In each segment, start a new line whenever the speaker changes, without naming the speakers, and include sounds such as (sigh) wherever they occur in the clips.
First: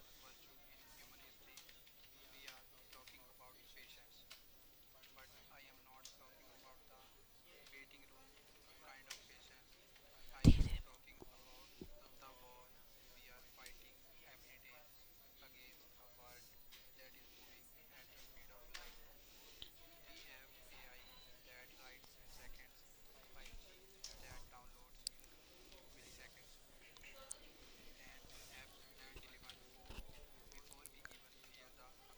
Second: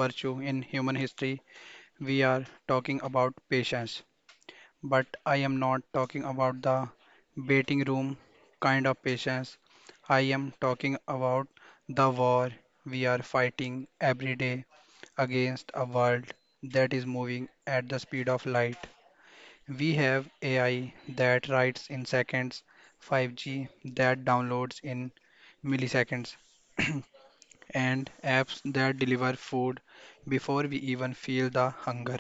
virtue in human history. We are talking about patience, but I am not talking about the waiting room kind of patience. I am talking about the war we are fighting every day against a world that is moving at the speed of light. We have AI that writes in seconds, 5G that downloads in milliseconds, (clears throat) and apps that deliver food before we even feel the hunger.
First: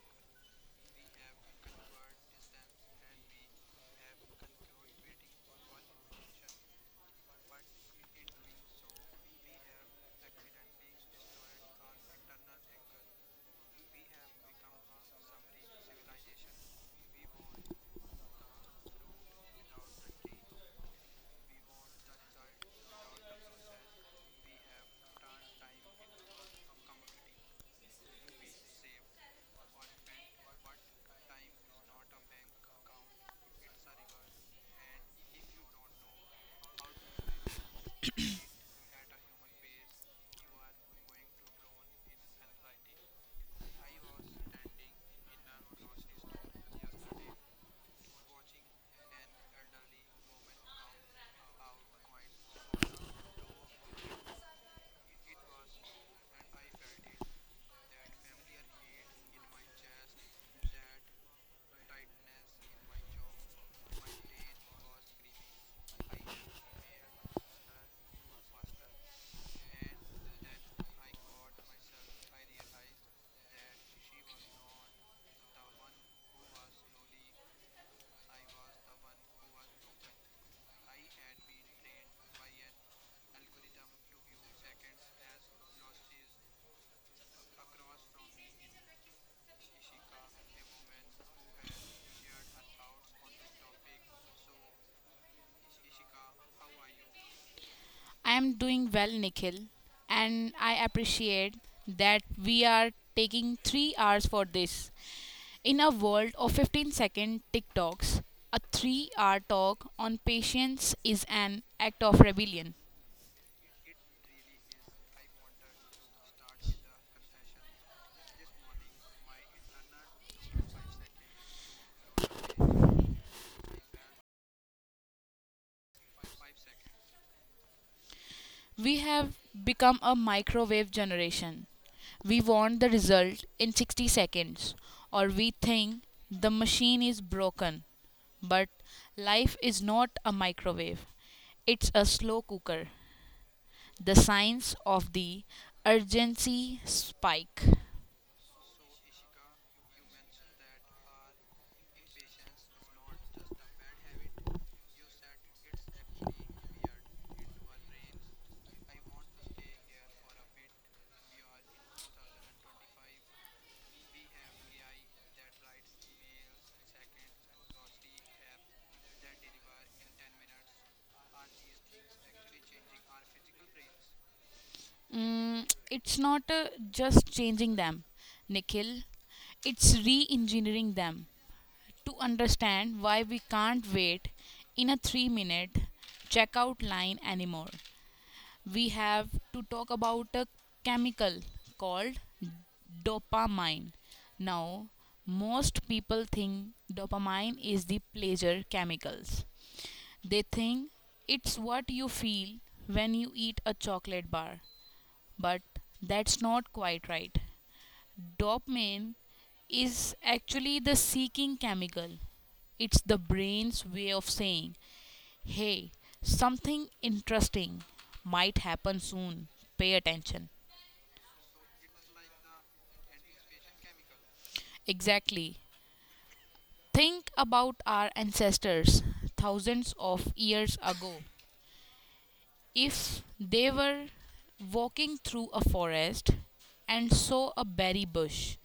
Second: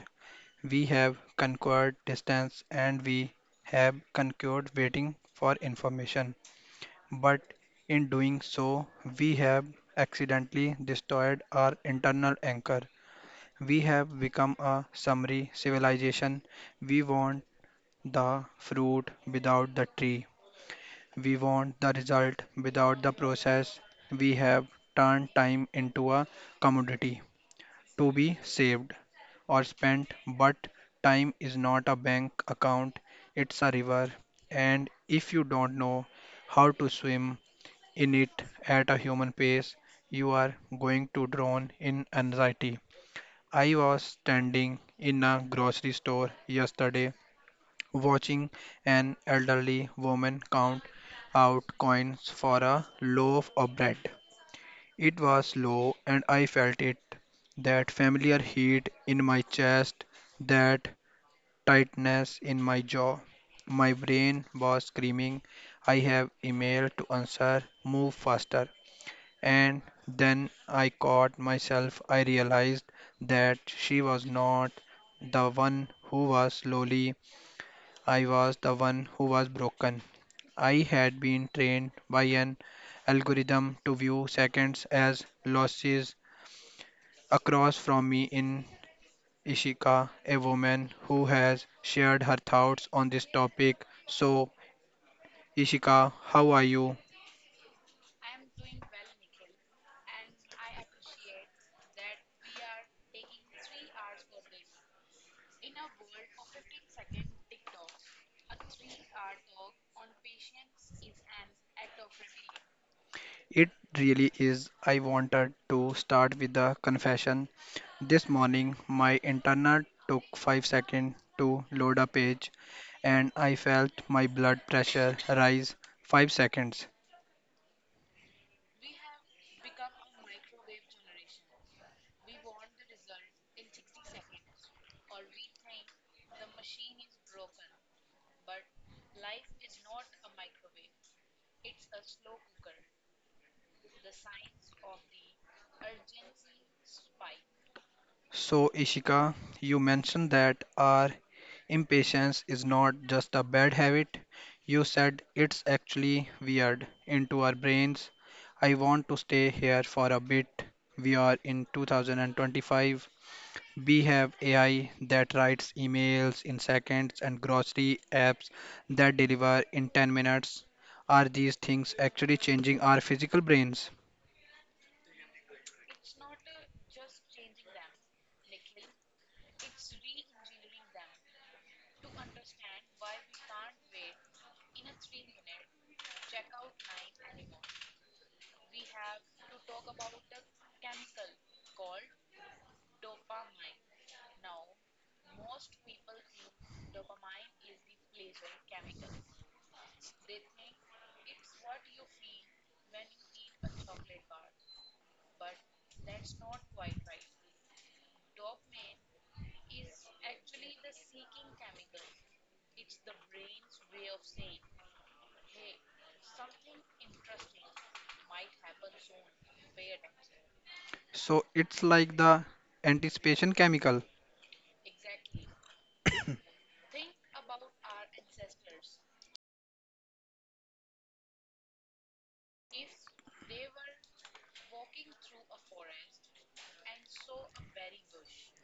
We have conquered distance and we have conquered waiting for information. But in doing so, we have accidentally destroyed our internal anchor. We have become a summary civilization. We want the fruit without the tree. We want the result without the process. We have turned time into a commodity to be saved or spent, but time is not a bank account, it's a river. And if you don't know how to swim in it at a human pace, you are going to drown in anxiety. I was standing in a grocery store yesterday watching an elderly woman count out coins for a loaf of bread. It was low, and I felt it, that familiar heat in my chest, that tightness in my jaw. My brain was screaming, I have email to answer, move faster. And then I caught myself. I realized that she was not the one who was slowly, I was the one who was broken. I had been trained by an algorithm to view seconds as losses. Across from me in Ishika, a woman who has shared her thoughts on this topic. So, Ishika, how are you?
I am doing well, Nikhil, and I appreciate that we are taking 3 hours for this. In a world of 15-second TikToks, a 3 hour talk on patience is an act of rebellion.
It really is. I wanted to start with the confession. This morning, my internet took 5 seconds to load a page and I felt my blood pressure rise. 5 seconds.
We have become a microwave generation. We want the result in 60 seconds, or we think the machine is broken. But life is not a microwave, it's a slow cooker. The signs of the urgency spike.
So, Ishika, you mentioned that our impatience is not just a bad habit. You said it's actually weird into our brains. I want to stay here for a bit. We are in 2025. We have AI that writes emails in seconds and grocery apps that deliver in 10 minutes. Are these things actually changing our physical brains?
It's not just changing them, Nikhil. It's re engineering them to understand why we can't wait in a 3 minute checkout line anymore. We have to talk about a chemical called dopamine. Now, most people think dopamine is the pleasure chemicals. They think it's what you feel when you eat a chocolate bar, but that's not quite right. Dopamine is actually the seeking chemical. It's the brain's way of saying, "Hey, something interesting might happen soon. Pay attention."
So, it's like the anticipation chemical.
Exactly. Think about our ancestors thousands of years ago. If they were walking through a forest and saw a berry bush,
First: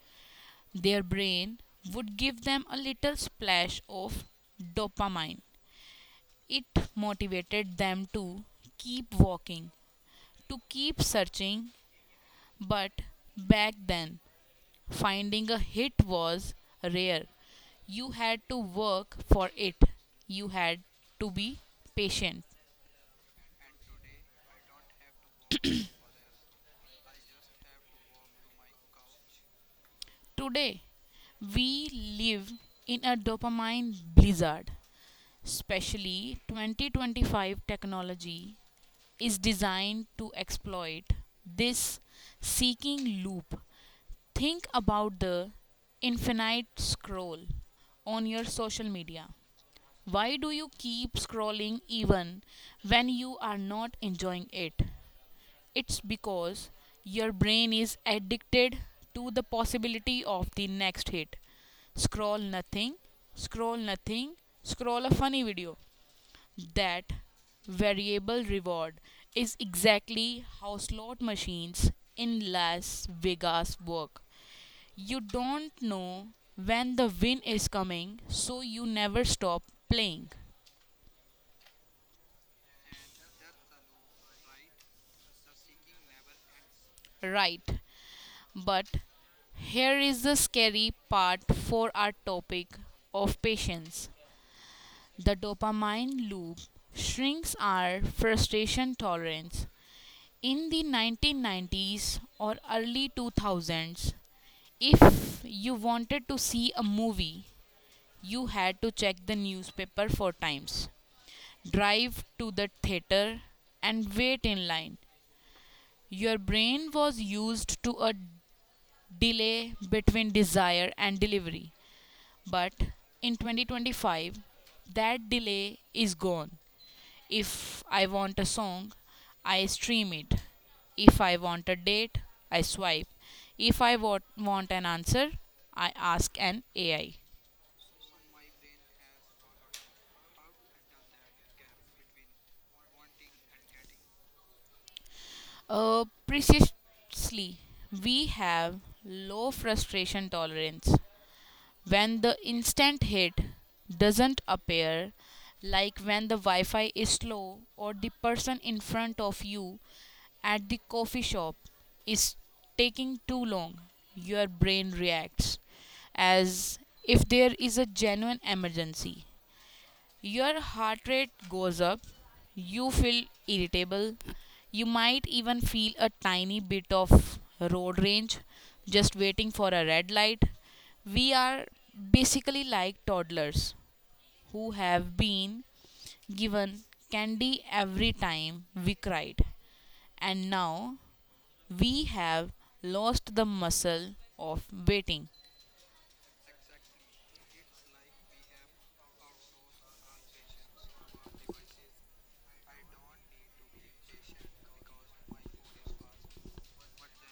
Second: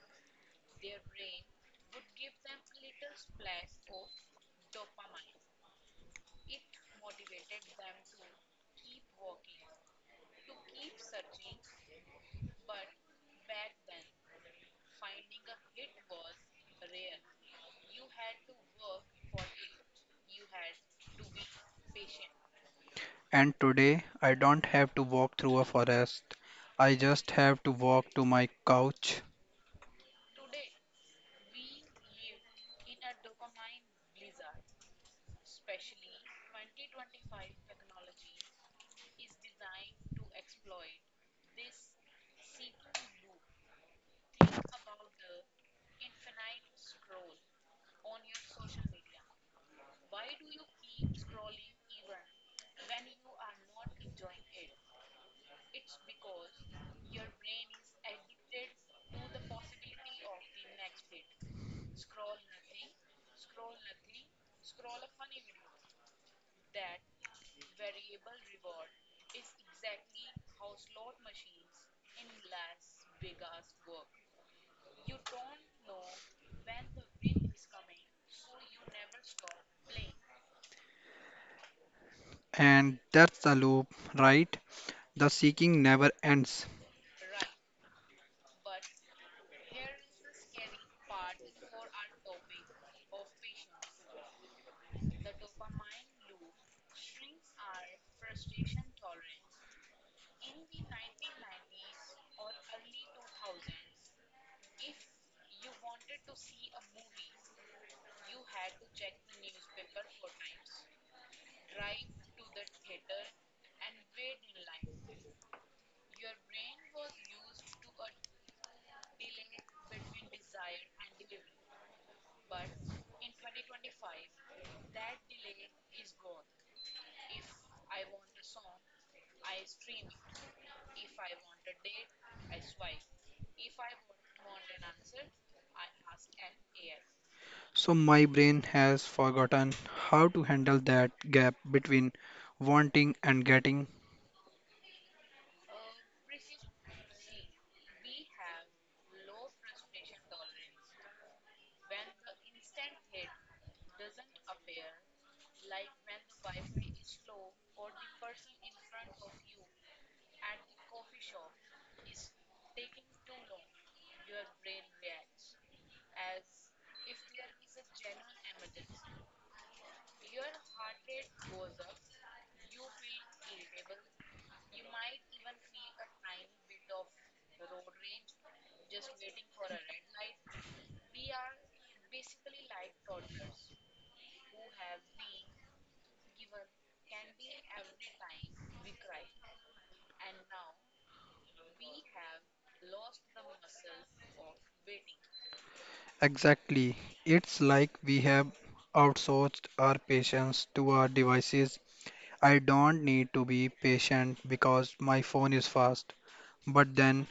their brain would give them a little splash of dopamine. It motivated them to keep walking, to keep searching. But back then, finding a hit was rare. You had to work for it. You had to be patient.
And today I don't have to walk through a forest. I just have to walk to my couch.
Today, we live in a dopamine blizzard. Especially 2025 technology is designed to exploit this seeking loop. Think about the infinite scroll on your social media. Why do you keep scrolling even when you are not enjoying it? It's because your brain is addicted to the possibility of the next hit. Scroll nothing, scroll nothing, scroll a funny video. That variable reward is exactly how slot machines in Las Vegas work. You don't know when the win is coming, so you never stop playing.
And that's the loop, right? The seeking never ends.
Right. But here is the scary part for our topic of patience. The dopamine loop shrinks our frustration tolerance. In the 1990s or early 2000s, if you wanted to see a movie, you had to check the newspaper four times, drive to the theater, and wait in line. Your brain was used to a delay between desire and delivery. But in 2025, that delay is gone. If I want a song, I stream it. If I want a date, I swipe. If I want an answer, I ask an AI.
So my brain has forgotten how to handle that gap between wanting and getting.
Precisely, we have low frustration tolerance. When the instant hit doesn't appear, like when the Wi Fi is slow or the person in front of you at the coffee shop is taking too long, your brain reacts as if there is a genuine emergency. Your heart rate goes up, you feel irritable, you might even feel a tiny bit of road rage just waiting for a red light. We are basically like toddlers who have been given candy every time we cried, and now we have lost the muscle of waiting.
Exactly. It's like we have outsourced our patience to our devices. I don't need to be patient because my phone is fast. But then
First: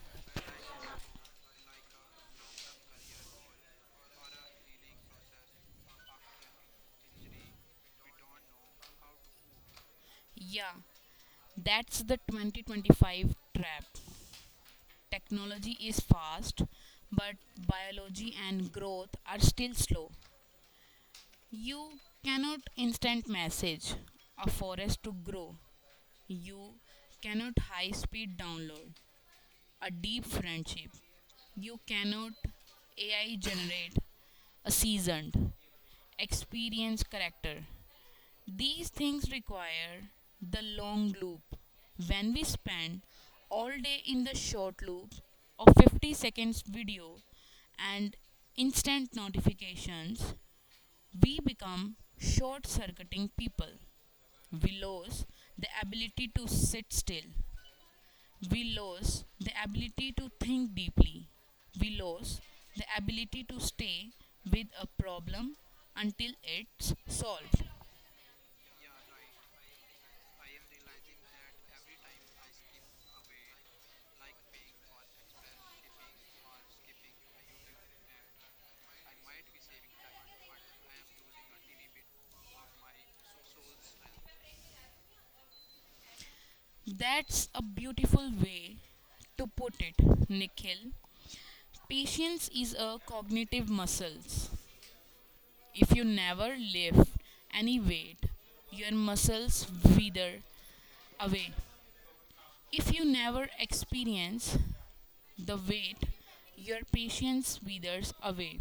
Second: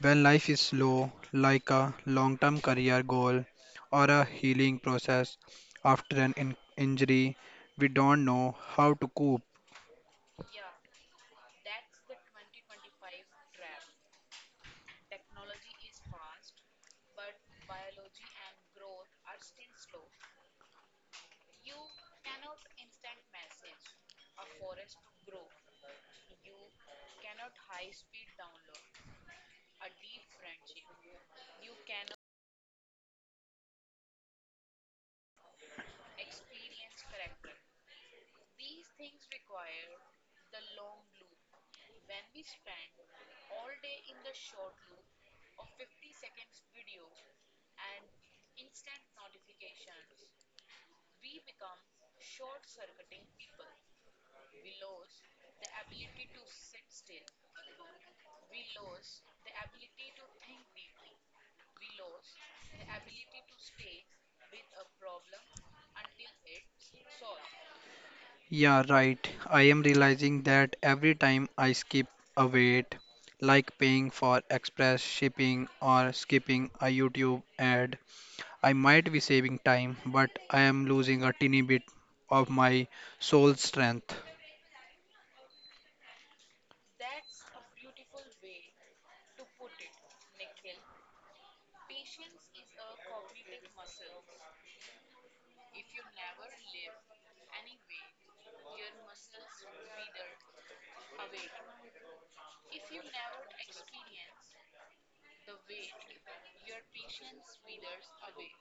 when life is slow, like a long term career goal or a healing process after an injury, we don't know how to cope.
Yeah, that's the 2025 trap. Technology is fast, but biology and growth are still slow. You cannot instant message a forest to grow. You cannot high speed download a deep friendship. You cannot AI generate a seasoned, experienced character. These things require the long loop. When we spend all day in the short loop of 50 seconds video and instant notifications, we become short circuiting people. We lose the ability to sit still. We lose the ability to think deeply. We lose the ability to stay with a problem until it's solved.
Yeah, right. I am realizing that every time I skip a wait, like paying for express shipping or skipping a YouTube ad, I might be saving time, but I am losing a teeny bit of my soul strength.
That's a beautiful way to put it, Nikhil. Patience is a cognitive muscle. If you never lift any weight, your muscles wither away. If you never experience the weight, your patience withers away.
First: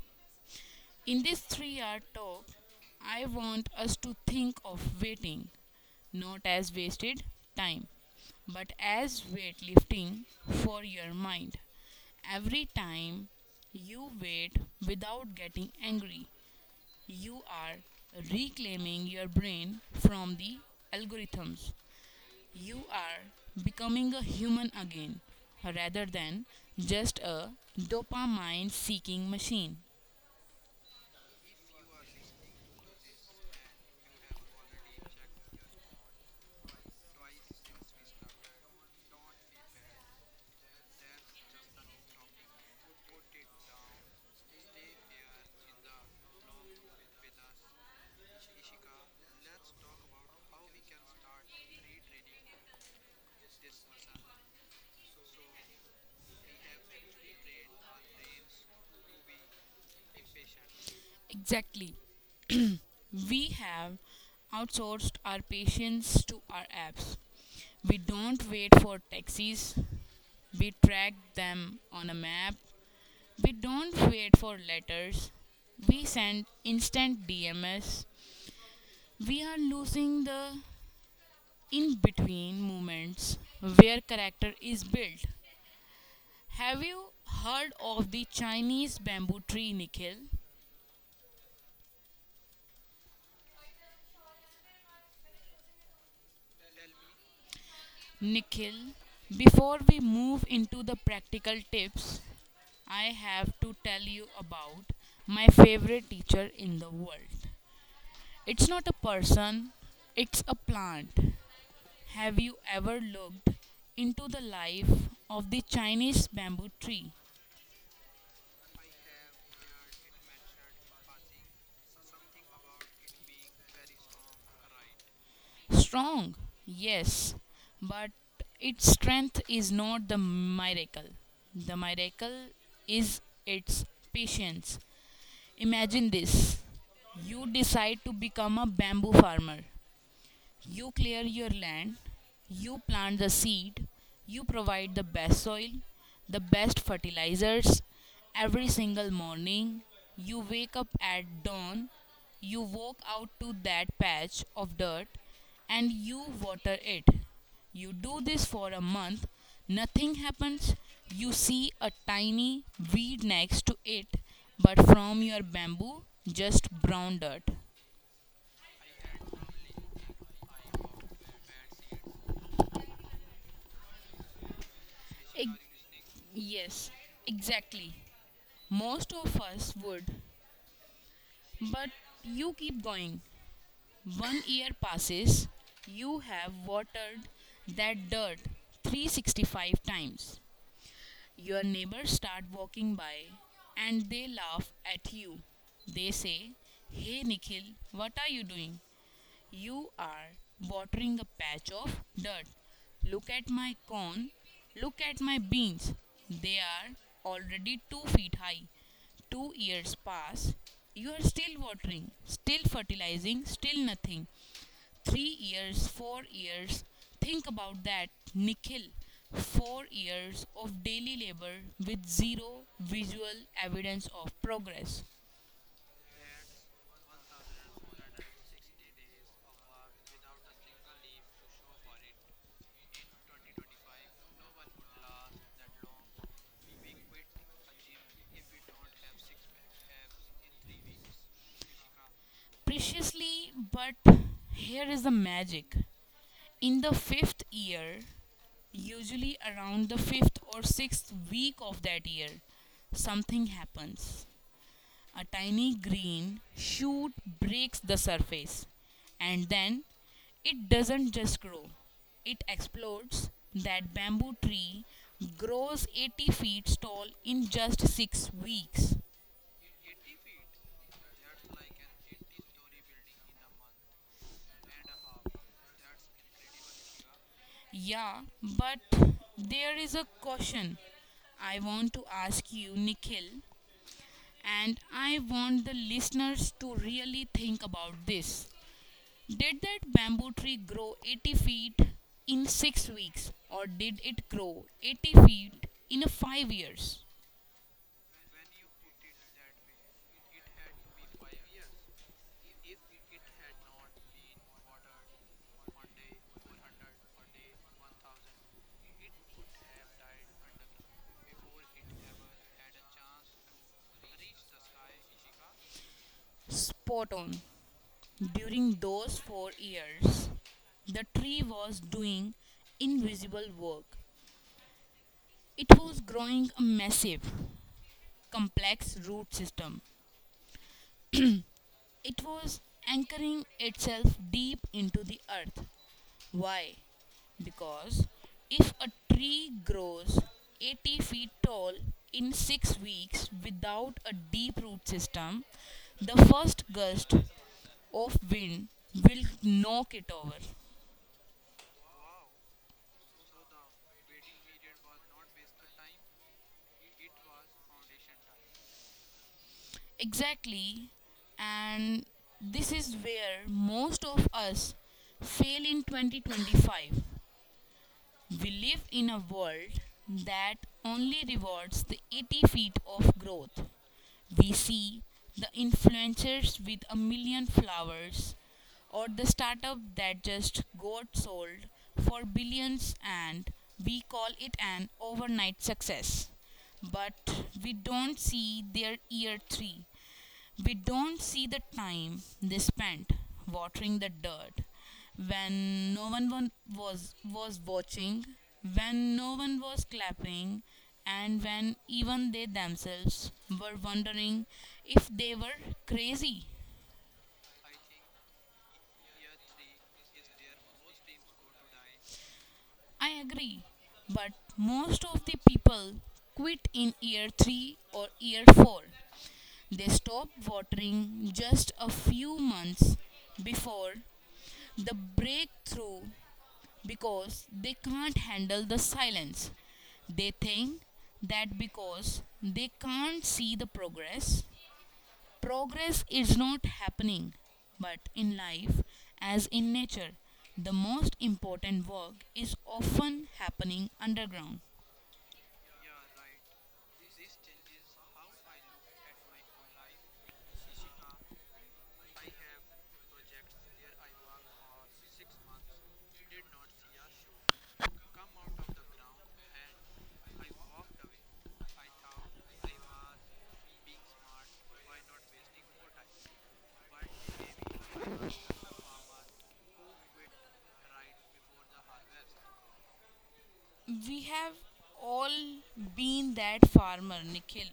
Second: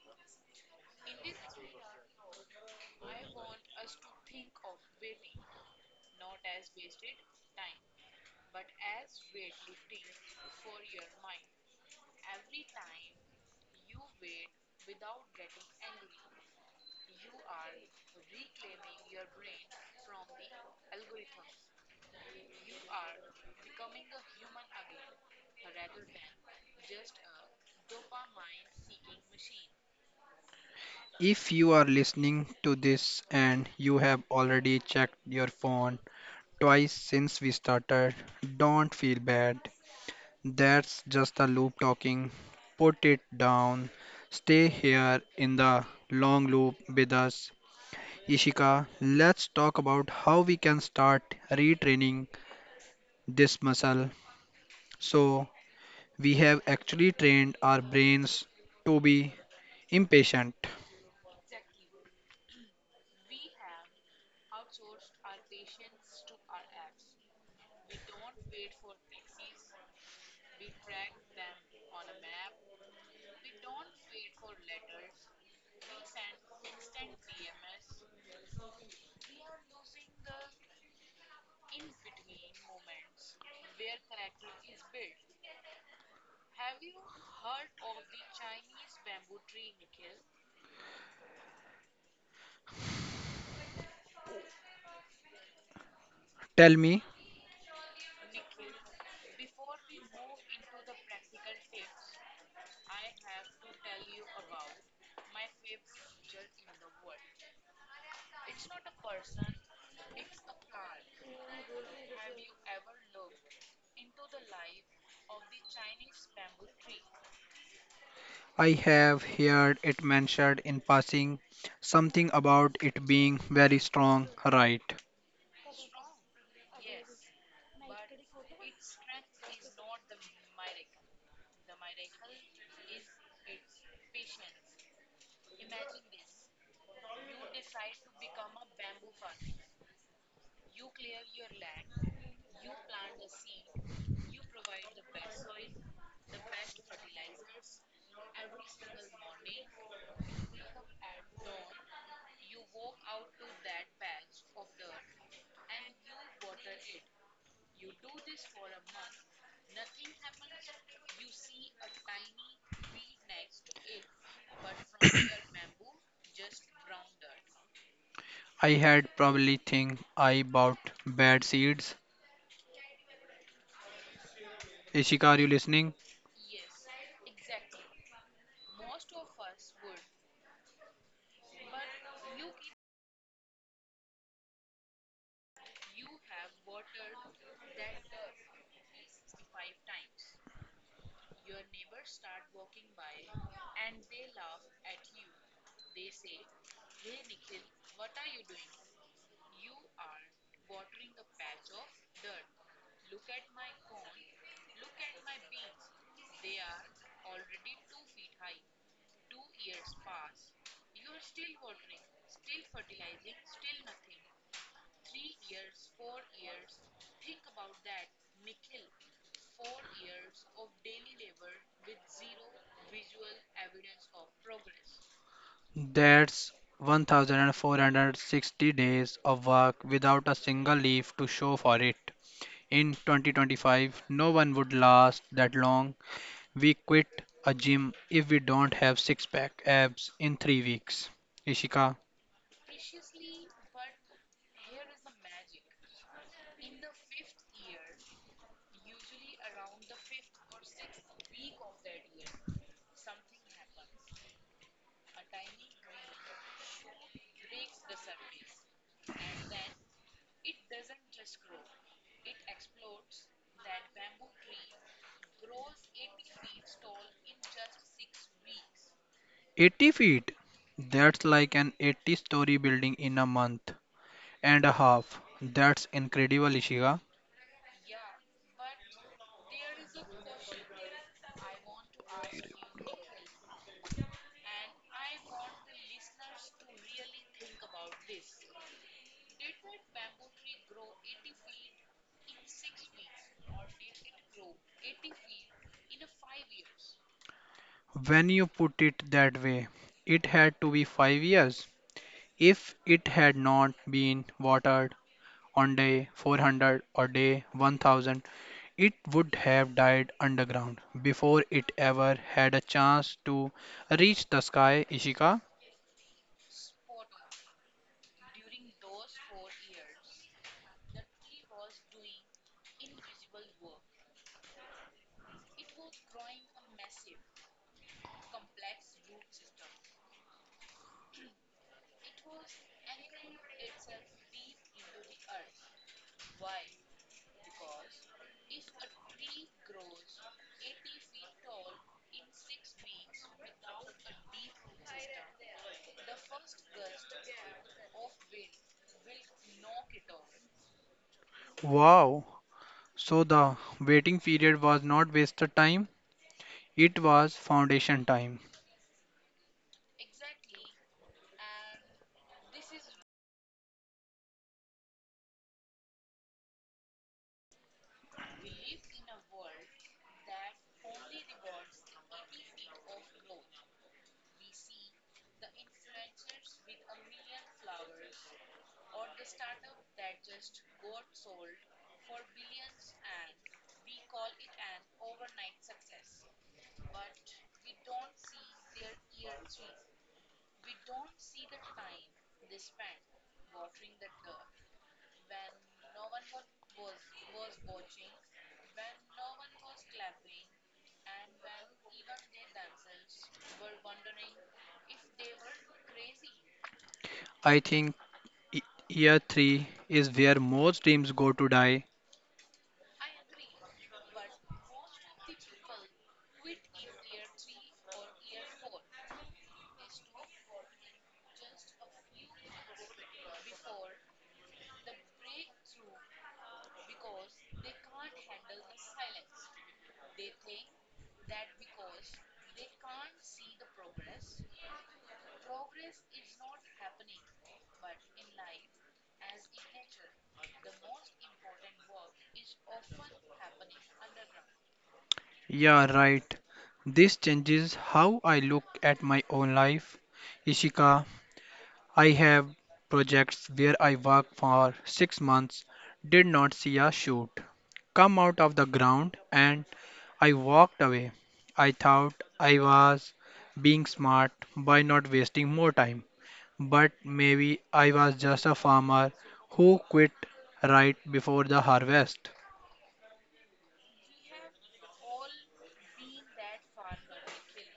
In this 3 hour talk, I want us to think of waiting not as wasted time, but as weightlifting for your mind. Every time you wait without getting angry, you are reclaiming your brain from the algorithms. You are becoming a human again rather than just a dopamine seeking machine.
If you are listening to this and you have already checked your phone twice since we started, don't feel bad. That's just a loop talking. Put it down. Stay here in the long loop with us. Ishika, let's talk about how we can start retraining this muscle. So, we have actually trained our brains to be impatient.
Exactly. We have outsourced our patients to our apps. We don't wait for taxis, we track them on a map. We don't wait for letters, we send instant DMs. We are losing the in between moments where character is built. Have you heard of the Chinese bamboo tree, Nikhil?
Tell me,
Nikhil, before we move into the practical tips, I have to tell you about my favorite teacher in the world. It's not a person, it's a plant. Have you ever looked into the life of the Chinese bamboo tree?
I have heard it mentioned in passing, something about it being very strong, right?
Strong, yes, but its strength is not the miracle. The miracle is its patience. Imagine this: you decide to become a bamboo farmer. You clear your land, you plant the seed, you provide the best soil, the best fertilizers. Every single morning, you wake up at dawn, you walk out to that patch of dirt, and you water it. You do this for a month, nothing happens. You see a tiny weed next to it, but from your bamboo, just brown dirt.
I had probably think I bought bad seeds. Ishika, are you
Ex-
listening?
yes, exactly. Most of us would, but you keep going. 1 year passes, you have watered that dirt 365 times. Your neighbors start walking by and they laugh at you. They say, "Hey Nikhil, what are you doing? You are watering a patch of dirt. Look at my corn. Look at my beans. They are already 2 feet high." 2 years pass. You are still watering, still fertilizing, still nothing. 3 years, 4 years. Think about that, Nikhil. 4 years of daily labor with zero visual evidence of progress.
That's 1460 days of work without a single leaf to show for it. In 2025, no one would last that long. We quit a gym if we don't have six pack abs in 3 weeks. Ishika.
Preciously, but here is the magic. In the fifth year, usually around the fifth or sixth week of that year, something happens. A tiny green shoot breaks the surface, and then it doesn't just grow, it explodes. That bamboo tree grows 80 feet tall in just 6 weeks.
80 feet? That's like an 80-story building in a month and a half. That's incredible, Ishika.
Yeah, but there is a caution. I want to ask you, Nikhil, and I want the listeners to really think about this. Did that bamboo tree grow 80 feet in 6 weeks, or did it grow 80 feet in 5 years?
When you put it that way, it had to be 5 years. If it had not been watered on day 400 or day 1000, it would have died underground before it ever had a chance to reach the sky, Ishika.
Spot on. During those 4 years, the tree was doing invisible work. It was growing a massive, complex root system. It was anchoring itself deep into the earth. Why? Because if a tree grows 80 feet tall in 6 weeks without a deep root system, the first gust of wind will knock it over.
Wow! So the waiting period was not wasted time, it was foundation time.
Exactly, and this is where most of us fail in 2025. We live in a world that only rewards the 80 feet of growth. We see the influencers with a million flowers or the startup that just got sold for billions and we call it an overnight success. But we don't see their year three, we don't see the time they spent watering the dirt when no one was was watching, when no one was clapping, and when even they themselves were wondering if they were crazy.
I think y- year 3 is where most dreams go to die.
I agree, but most of the people quit in year 3 or year 4. They stop watering just a few months before the breakthrough because they can't handle the silence. They think that because they can't see the progress, progress is not happening. But in life, as in nature, the most important work is often happening underground.
Yeah, right. This changes how I look at my own life. Ishika, I have projects where I work for 6 months, did not see a shoot come out of the ground, and I walked away. I thought I was being smart by not wasting more time, but maybe I was just a farmer who quit right before the harvest.
We have all been that farmer, Nikhil.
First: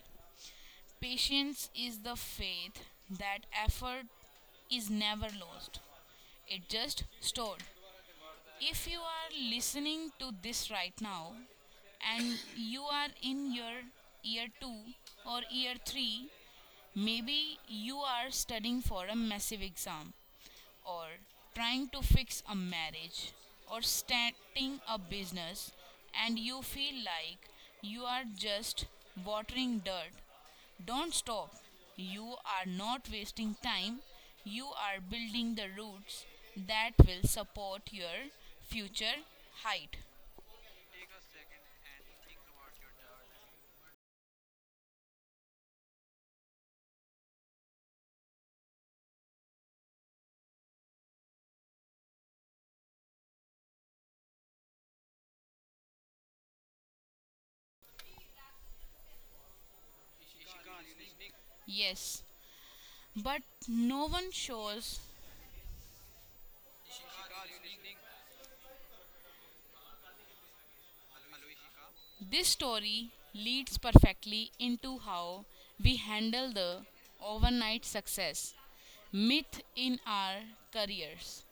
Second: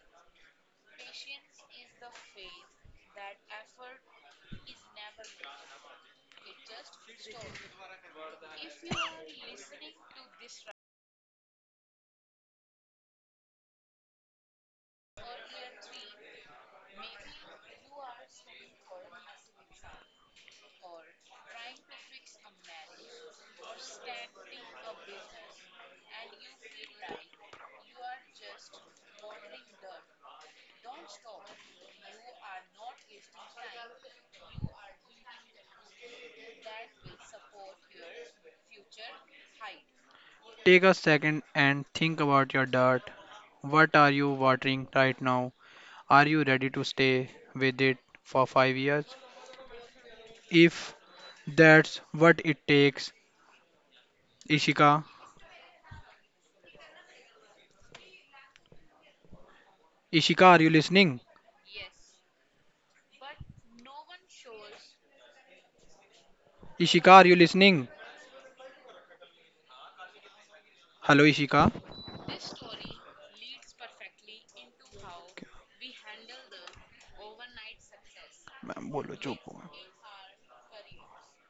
Patience is the faith that effort is never lost, it just stored. If you are listening to this right now and you are in your year 2 or year 3, maybe you are studying for a massive exam or trying to fix a marriage or starting a business and you feel like you are just watering dirt, don't stop. You are not wasting time. You are building the roots that will support your future height.
Take a second and think about your dirt. What are you watering right now? Are you ready to stay with it for 5 years? If that's what it takes, Ishika. Ishika, are you listening?
Yes, but no one shows.
Ishika, are you listening? Hello, Ishika.
This story leads perfectly into how we handle the overnight success
ma'am, बोलो चुप हो.
myth in our careers.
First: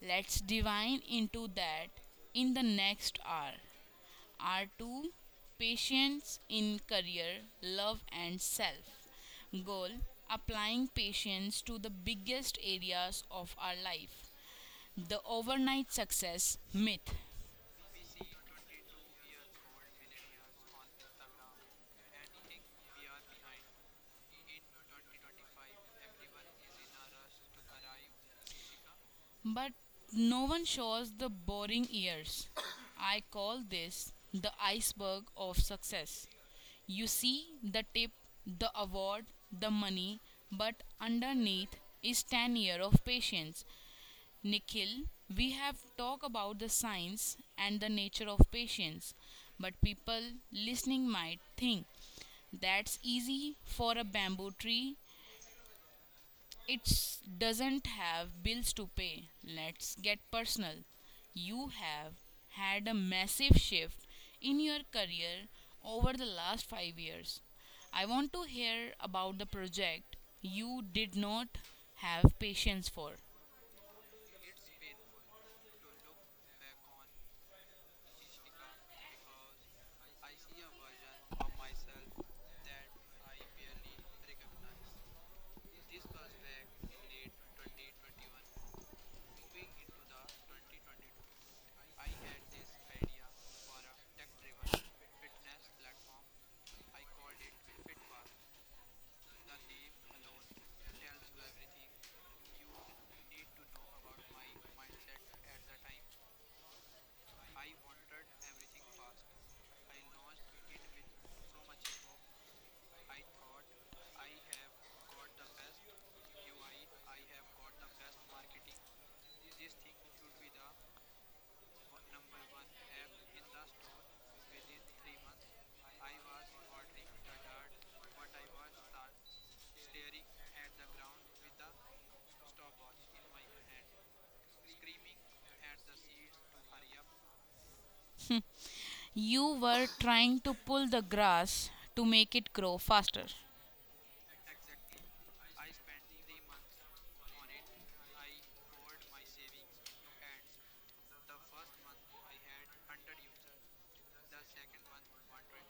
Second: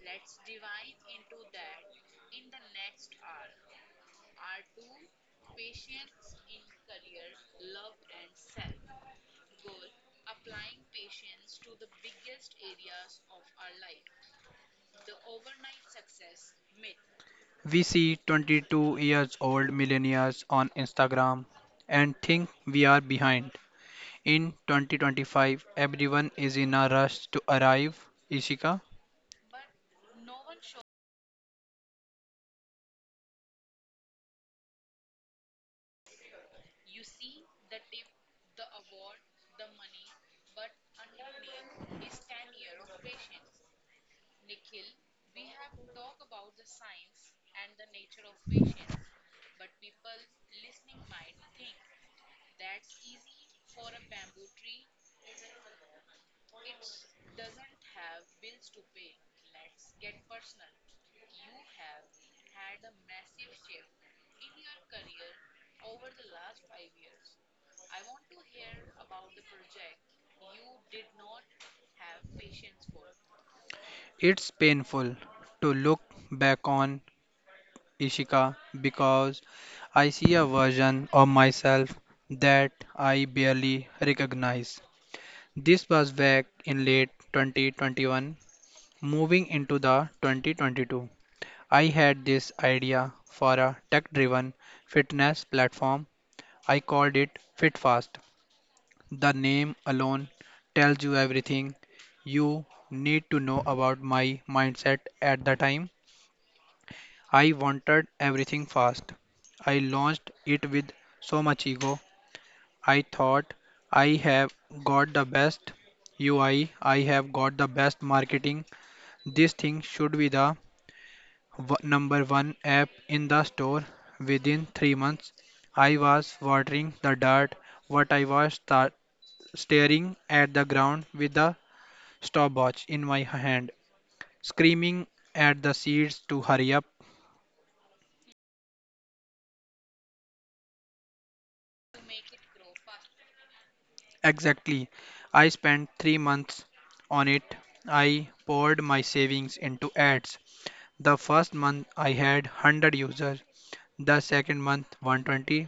Let's divine into that in the next hour. Our two: patience in career, love, and self. Goal: applying patience to the biggest areas of our life. The overnight success myth.
We see 22 years old millionaires on Instagram and think we are behind. In 2025, everyone is in a rush to arrive. Ishika?
But no one shows the boring years. I call this the iceberg of success. You see the tip, the award, the money, but underneath is 10 years of patience. Nikhil, we have talked about the science and the nature of patience, but people listening might think that's easy for a bamboo tree, it doesn't have bills to pay. Let's get personal. You have had a massive shift in your career over the last 5 years. I want to hear about the project you did not have patience for.
It's painful to look back on, Ishika, because I see a version of myself that I barely recognize. This was back in late 2021, moving into the 2022. I had this idea for a tech-driven fitness platform. I called it FitFast. The name alone tells you everything you need to know about my mindset at the time. I wanted everything fast. I launched it with so much ego. I thought I have got the best UI, I have got the best marketing. This thing should be the number one app in the store within 3 months. I was watering the dirt, but I was start staring at the ground with the stopwatch in my hand, screaming at the seeds to hurry up.
You were trying to pull the grass to make it grow faster.
Exactly. I spent 3 months on it. I poured my savings into ads. The first month I had 100 users, the second month 120,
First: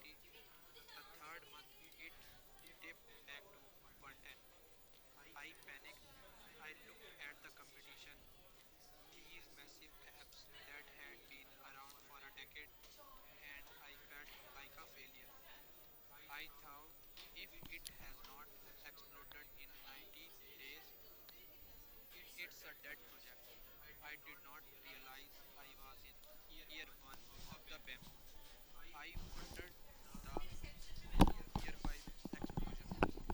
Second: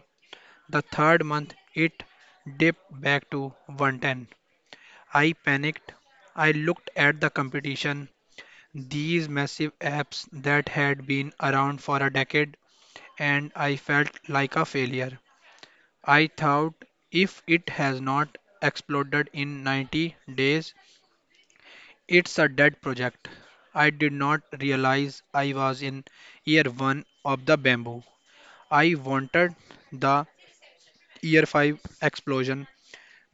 the third month it dipped back to 110. I panicked. I looked at the competition, these massive apps that had been around for a decade, and I felt like a failure. I thought if it has not exploded in 90 days, it's a dead project. I did not realize I was in year 1 of the bamboo. I wanted the year 5 explosion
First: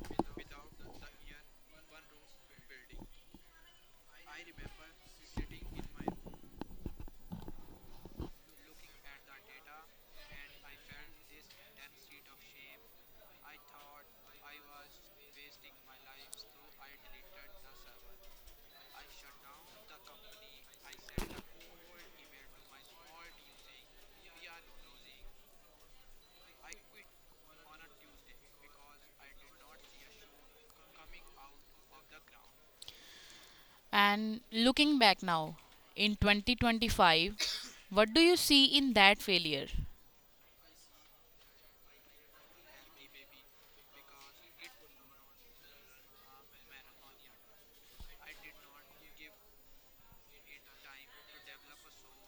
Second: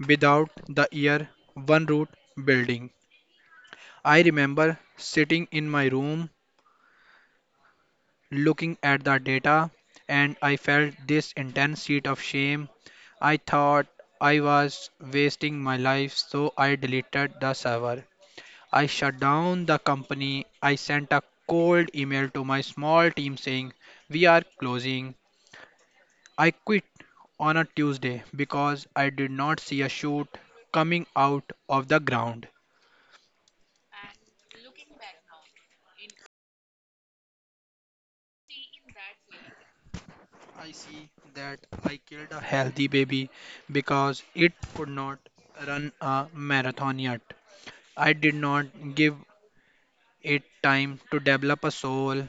without the year 1 root building. I remember sitting in my room looking at the data and I felt this intense heat of shame. I thought I was wasting my life so I deleted the server. I shut down the company. I sent a cold email to my small team saying, we are closing. I quit on a Tuesday because I did not see a shoot coming out of the ground.
And looking back now, in 2025, what do you see in that failure?
I see that I killed a healthy baby because it could not run a marathon yet. I did not give it time to develop a soul.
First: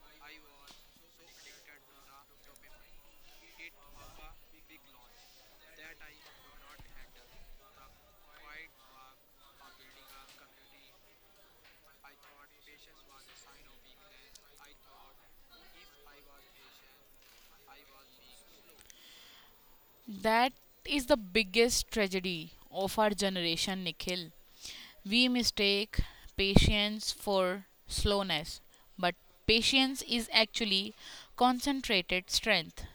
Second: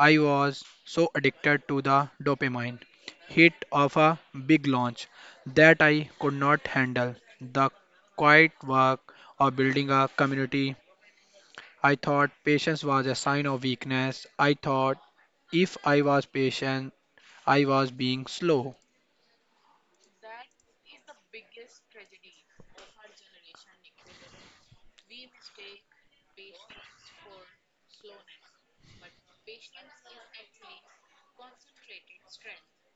I was so addicted to the dopamine hit of a big launch that I could not handle the quiet work of building a community. I thought patience was a sign of weakness. I thought if I was patient, I was being slow.
That is the biggest tragedy of our generation, Nikhil. We mistake patience for slowness, but patience is actually concentrated strength.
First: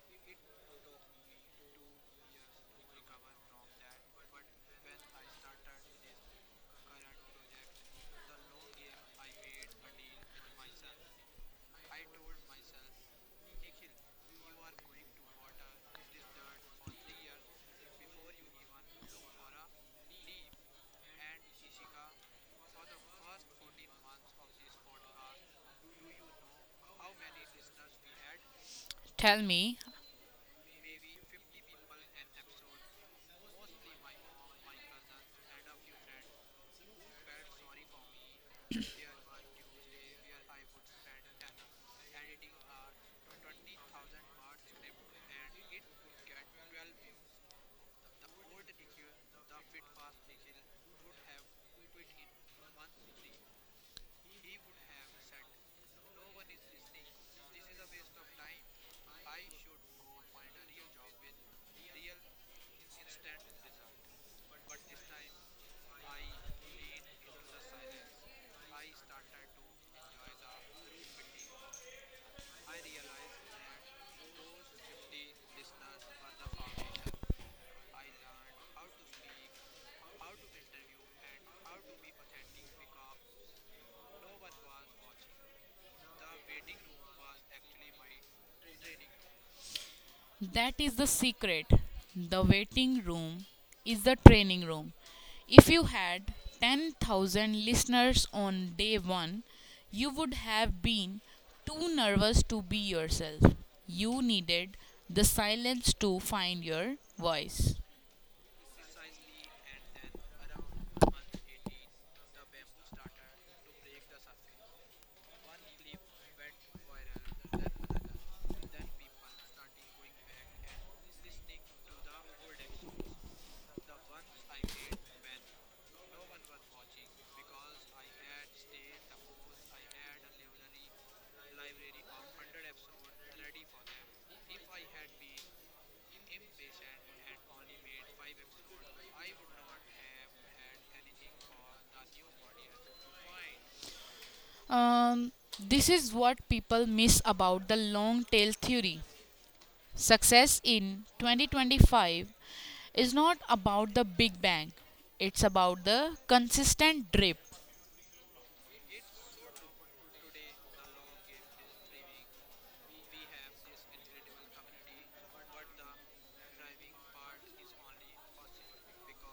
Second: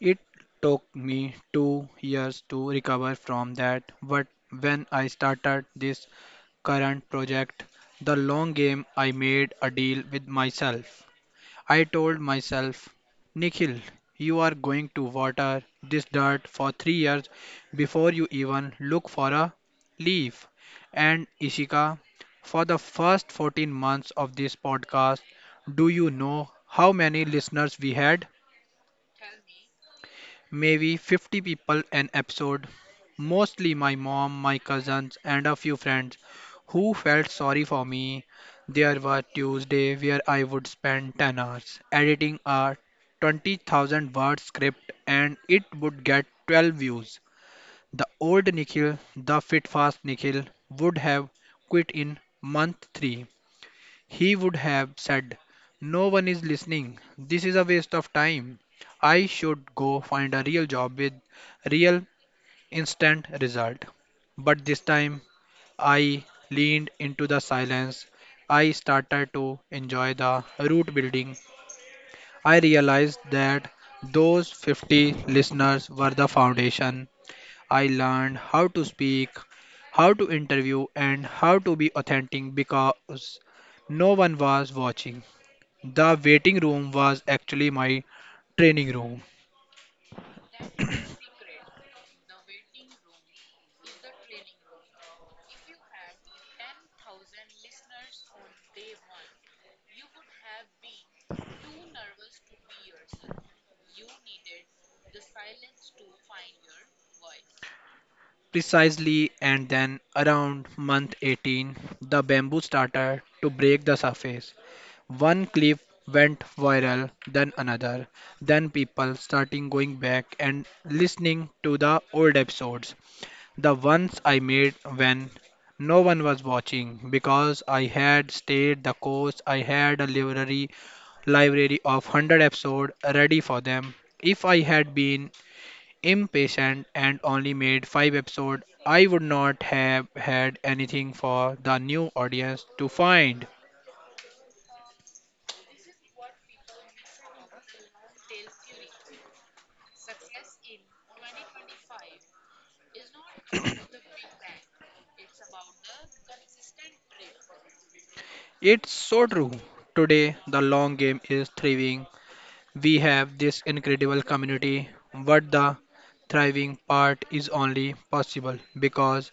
It took me 2 years to recover from that, but when I started this current project, The Long Game, I made a deal with myself. I told myself, Nikhil, you are going to water this dirt for 3 years before you even look for a leaf. And Ishika, for the first 14 months of this podcast, do you know how many listeners we had?
Tell me.
Maybe 50 people an episode, mostly my mom, my cousins, and a few friends who felt sorry for me. There were Tuesday where I would spend 10 hours editing a 20,000 word script and it would get 12 views. The old Nikhil, the fit fast Nikhil, would have quit in month 3. He would have said, no one is listening. This is a waste of time. I should go find a real job with real instant result. But this time I leaned into the silence. I started to enjoy the root building. I realized that those 50 listeners were the foundation. I learned how to speak, how to interview, and how to be authentic because no one was watching. The waiting room was actually my training room.
That is the secret. The waiting room is the training room. If you had 10,000 listeners on day one, you would have been too nervous to be yourself. You needed the silence to find your voice.
Precisely, and then around month 18, the bamboo started to break the surface. One clip went viral, then another. Then people starting going back and listening to the old episodes, the ones I made when no one was watching because I had stayed the course. I had a library of 100 episodes ready for them. If I had been impatient and only made 5 episodes, I would not have had anything for the new audience to find.
Um, this is what people miss about the long tail theory. Success in 2025 is not about the big bang, it's about the consistent drip.
It's so true. Today, The Long Game is thriving. We have this incredible community, but the thriving part is only possible because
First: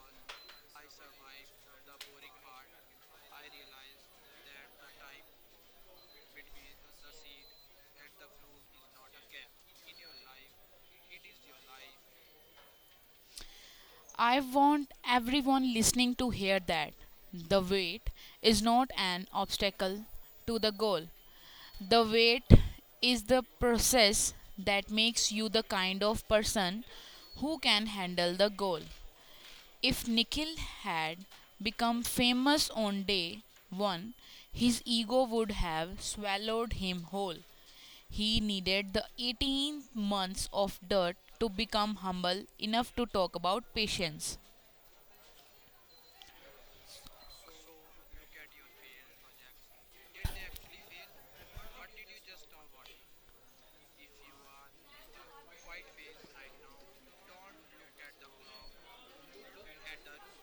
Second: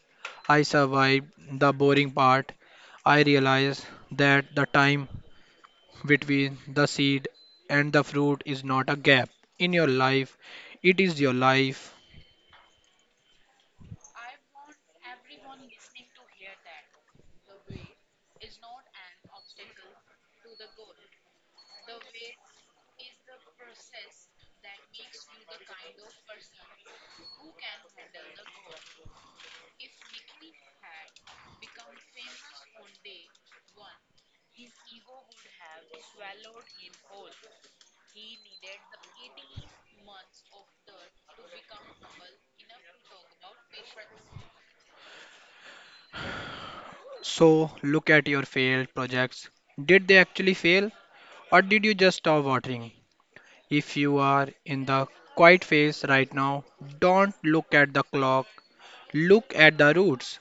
I survived the boring part. I realize that the time between the seed and the fruit is not a gap in your life, it is your life.
I want everyone listening to hear that. The weight is not an obstacle to the goal. The weight is the process that makes you the kind of person who can handle the goal. If Nikhil had become famous on day one, his ego would have swallowed him whole. He needed the 18 months of dirt to become humble enough to talk about patience.
So, look at your failed projects. Did they actually fail, or did you just stop watering? If you are in the quiet phase right now, don't look at the clock, look at the roots.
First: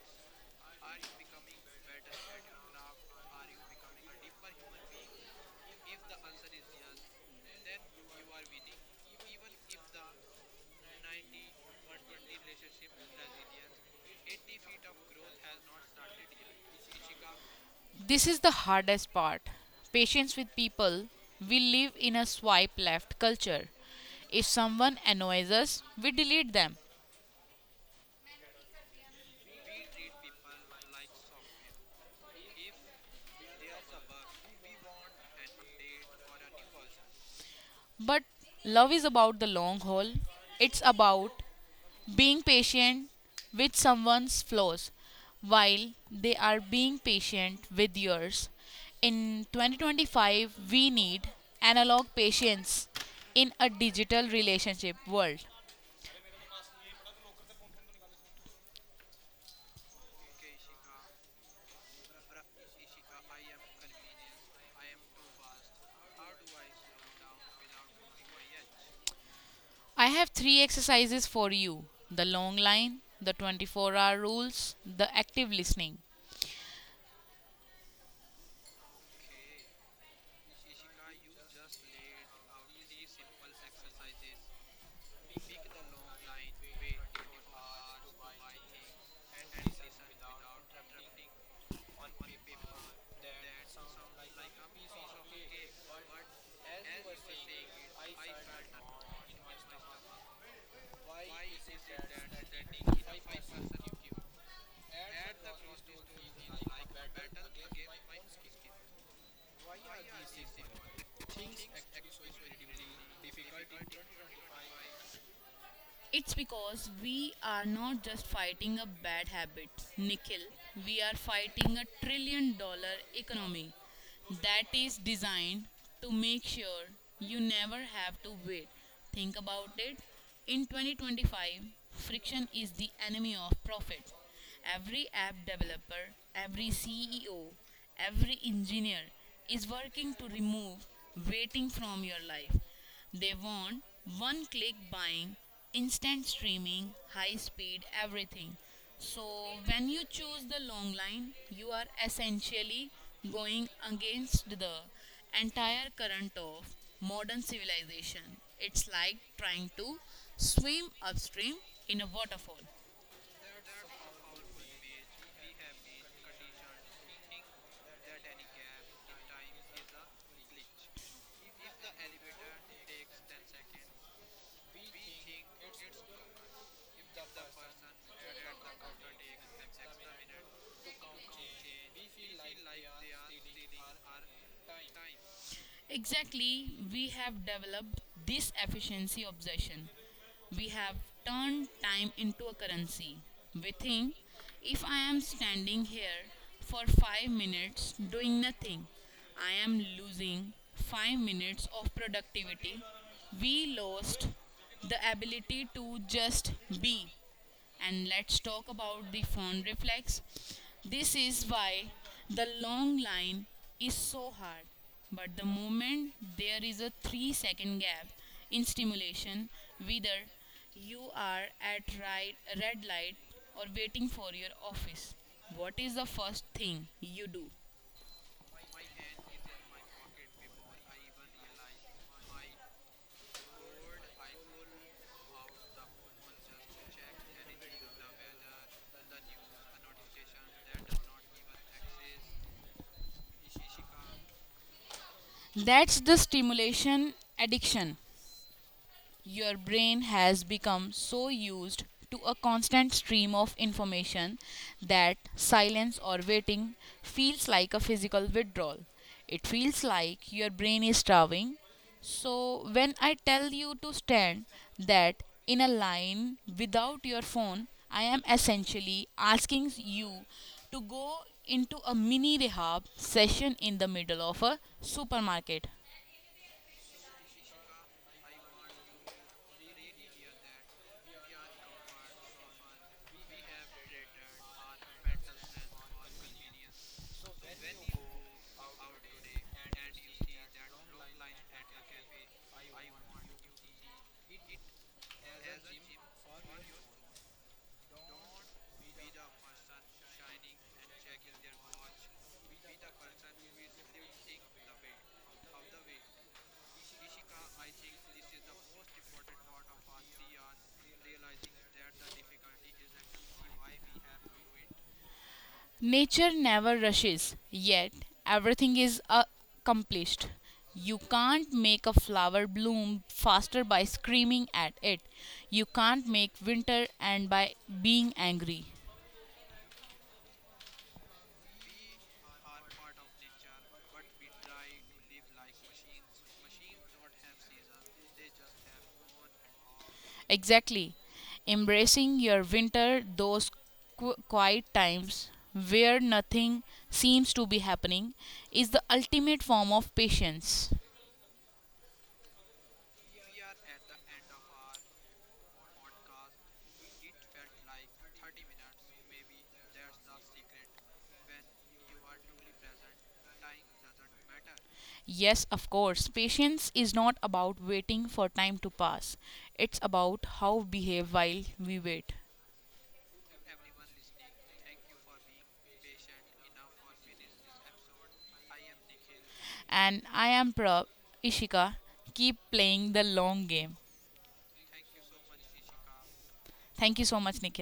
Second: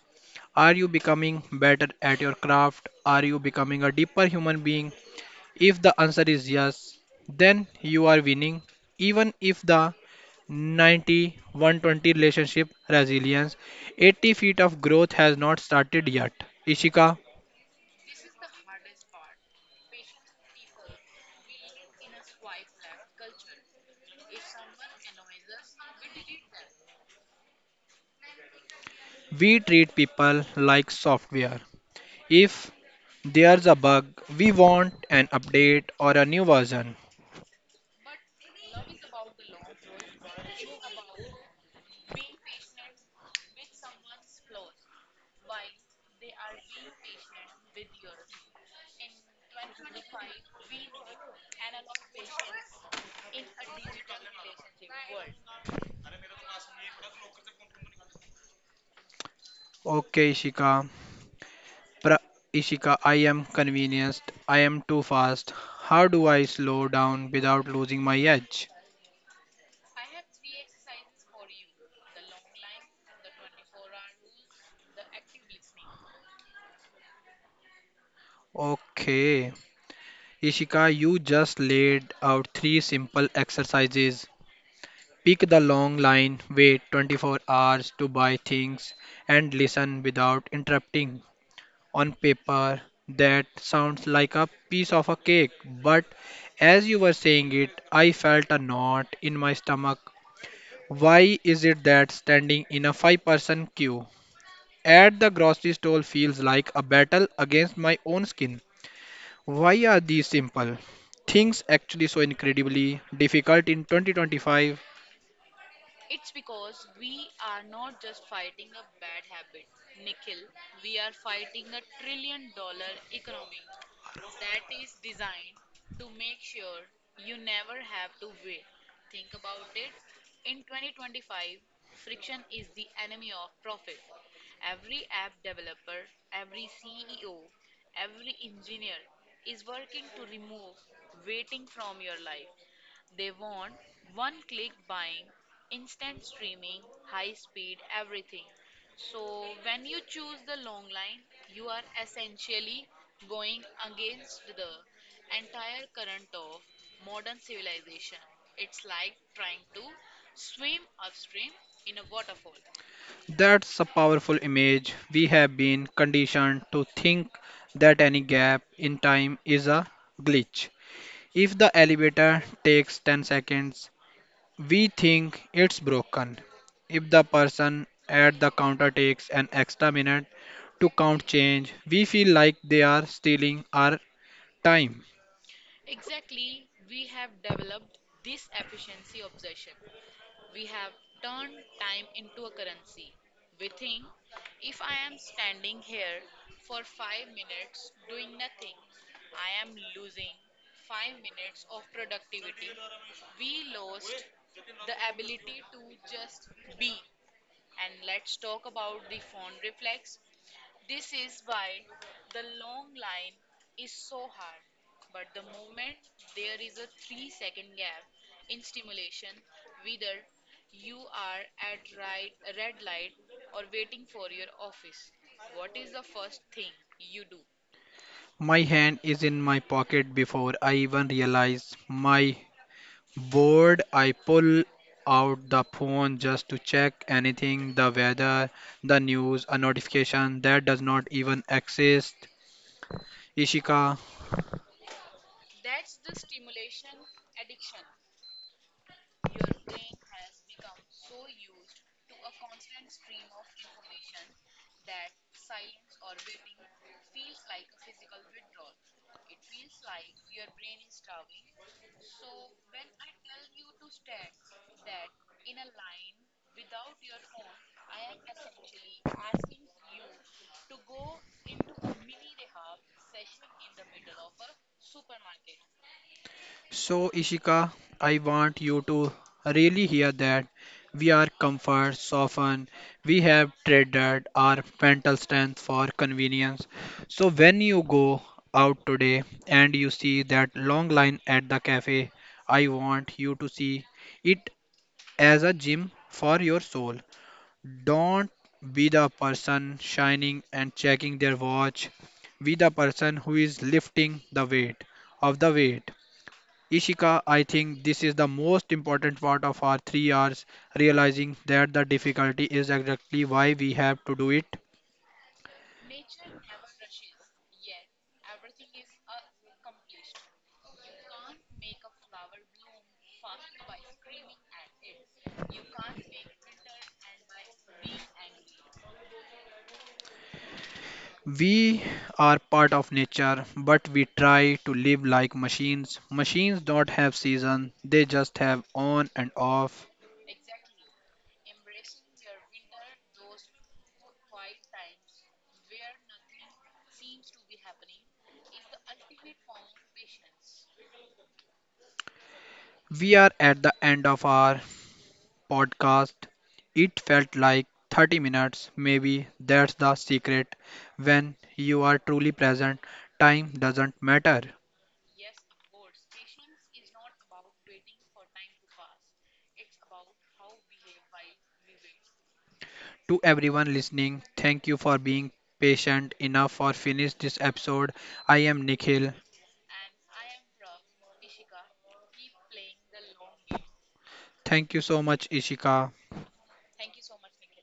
Are you becoming better at your craft? Are you becoming a deeper human being? If the answer is yes, then you are winning. Even if the 90 120 relationship resilience 80 feet of growth has not started yet. Ishika,
This is the hardest part: patience with people. We live in a swipe left culture. If someone annoys us, we delete them.
we treat people like software. If there's a bug, we want an update or a new version.
But love is about the long haul. It's about being patient with someone's flaws while they are being patient with yours. In 2025, we need analog patience in a digital relationship world.
Okay, Ishika. Pra- Ishika, I am convinced. I am too fast. How do I slow down without losing my edge?
I have three exercises for you: the long line, the 24-hour rules, the active listening.
Okay. Ishika, you just laid out three simple exercises. Pick the long line, wait 24 hours to buy things, and listen without interrupting. On paper, that sounds like a piece of a cake, but as you were saying it, I felt a knot in my stomach. Why is it that standing in a five-person queue at the grocery store feels like a battle against my own skin? Why are these simple things actually so incredibly difficult in 2025?
It's because we are not just fighting a bad habit, Nikhil. We are fighting a trillion-dollar economy that is designed to make sure you never have to wait. Think about it. In 2025, friction is the enemy of profit. Every app developer, every CEO, every engineer is working to remove waiting from your life. They want one click buying, instant streaming, high speed, everything. So when you choose the long line, you are essentially going against the entire current of modern civilization. It's like trying to swim upstream in a waterfall.
That's a powerful image. We have been conditioned to think that any gap in time is a glitch. If the elevator takes 10 seconds, we think it's broken. If the person at the counter takes an extra minute to count change, we feel like they are stealing our time.
Exactly, we have developed this efficiency obsession. We have turned time into a currency. We think if I am standing here for 5 minutes doing nothing, I am losing 5 minutes of productivity. We lost the ability to just be. And let's talk about the phone reflex. This is why the long line is so hard. But the moment there is a 3-second gap in stimulation, whether you are at right, red light or waiting for your office, what is the first thing you do?
My hand is in my pocket before I even realize my board. I pull out the phone just to check anything, the weather, the news, a notification that does not even exist. Ishika,
That's the stimulation addiction. Your brain has become so used to a constant stream of information that silence or waiting feels like a physical withdrawal. It feels like your brain is starving. So, when I tell you to stand that in a line without your phone, I am essentially asking you to go into a mini rehab session in the middle of a supermarket.
so, Ishika, I want you to really hear that we are comfort soften. We have traded our mental strength for convenience. So, when you go out today and you see that long line at the cafe, I want you to see it as a gym for your soul. Don't be the person shining and checking their watch. Be the person who is lifting the weight of the weight. Ishika, I think this is the most important part of our 3 hours, realizing that the difficulty is exactly why we have to do it.
Nature never rushes, yet everything is accomplished. You can't make a flower bloom faster by screaming at it. You can't make winter end by being angry.
We are part of nature, but we try to live like machines. Machines don't have season, they just have on and off.
Exactly. Embracing your winter, those quiet times where nothing seems to be happening, is the ultimate form of patience.
We are at the end of our podcast. It felt like 30 minutes, maybe that's the secret. When you are truly present, time doesn't matter.
Yes, of course. Patience is not about waiting for time to pass. It's about how we behave while we wait.
To everyone listening, thank you for being patient enough for finish this episode. I am Nikhil.
And I am Prab Ishika. Keep playing the long game.
Thank you so much Ishika.
Thank you so much, Nikki.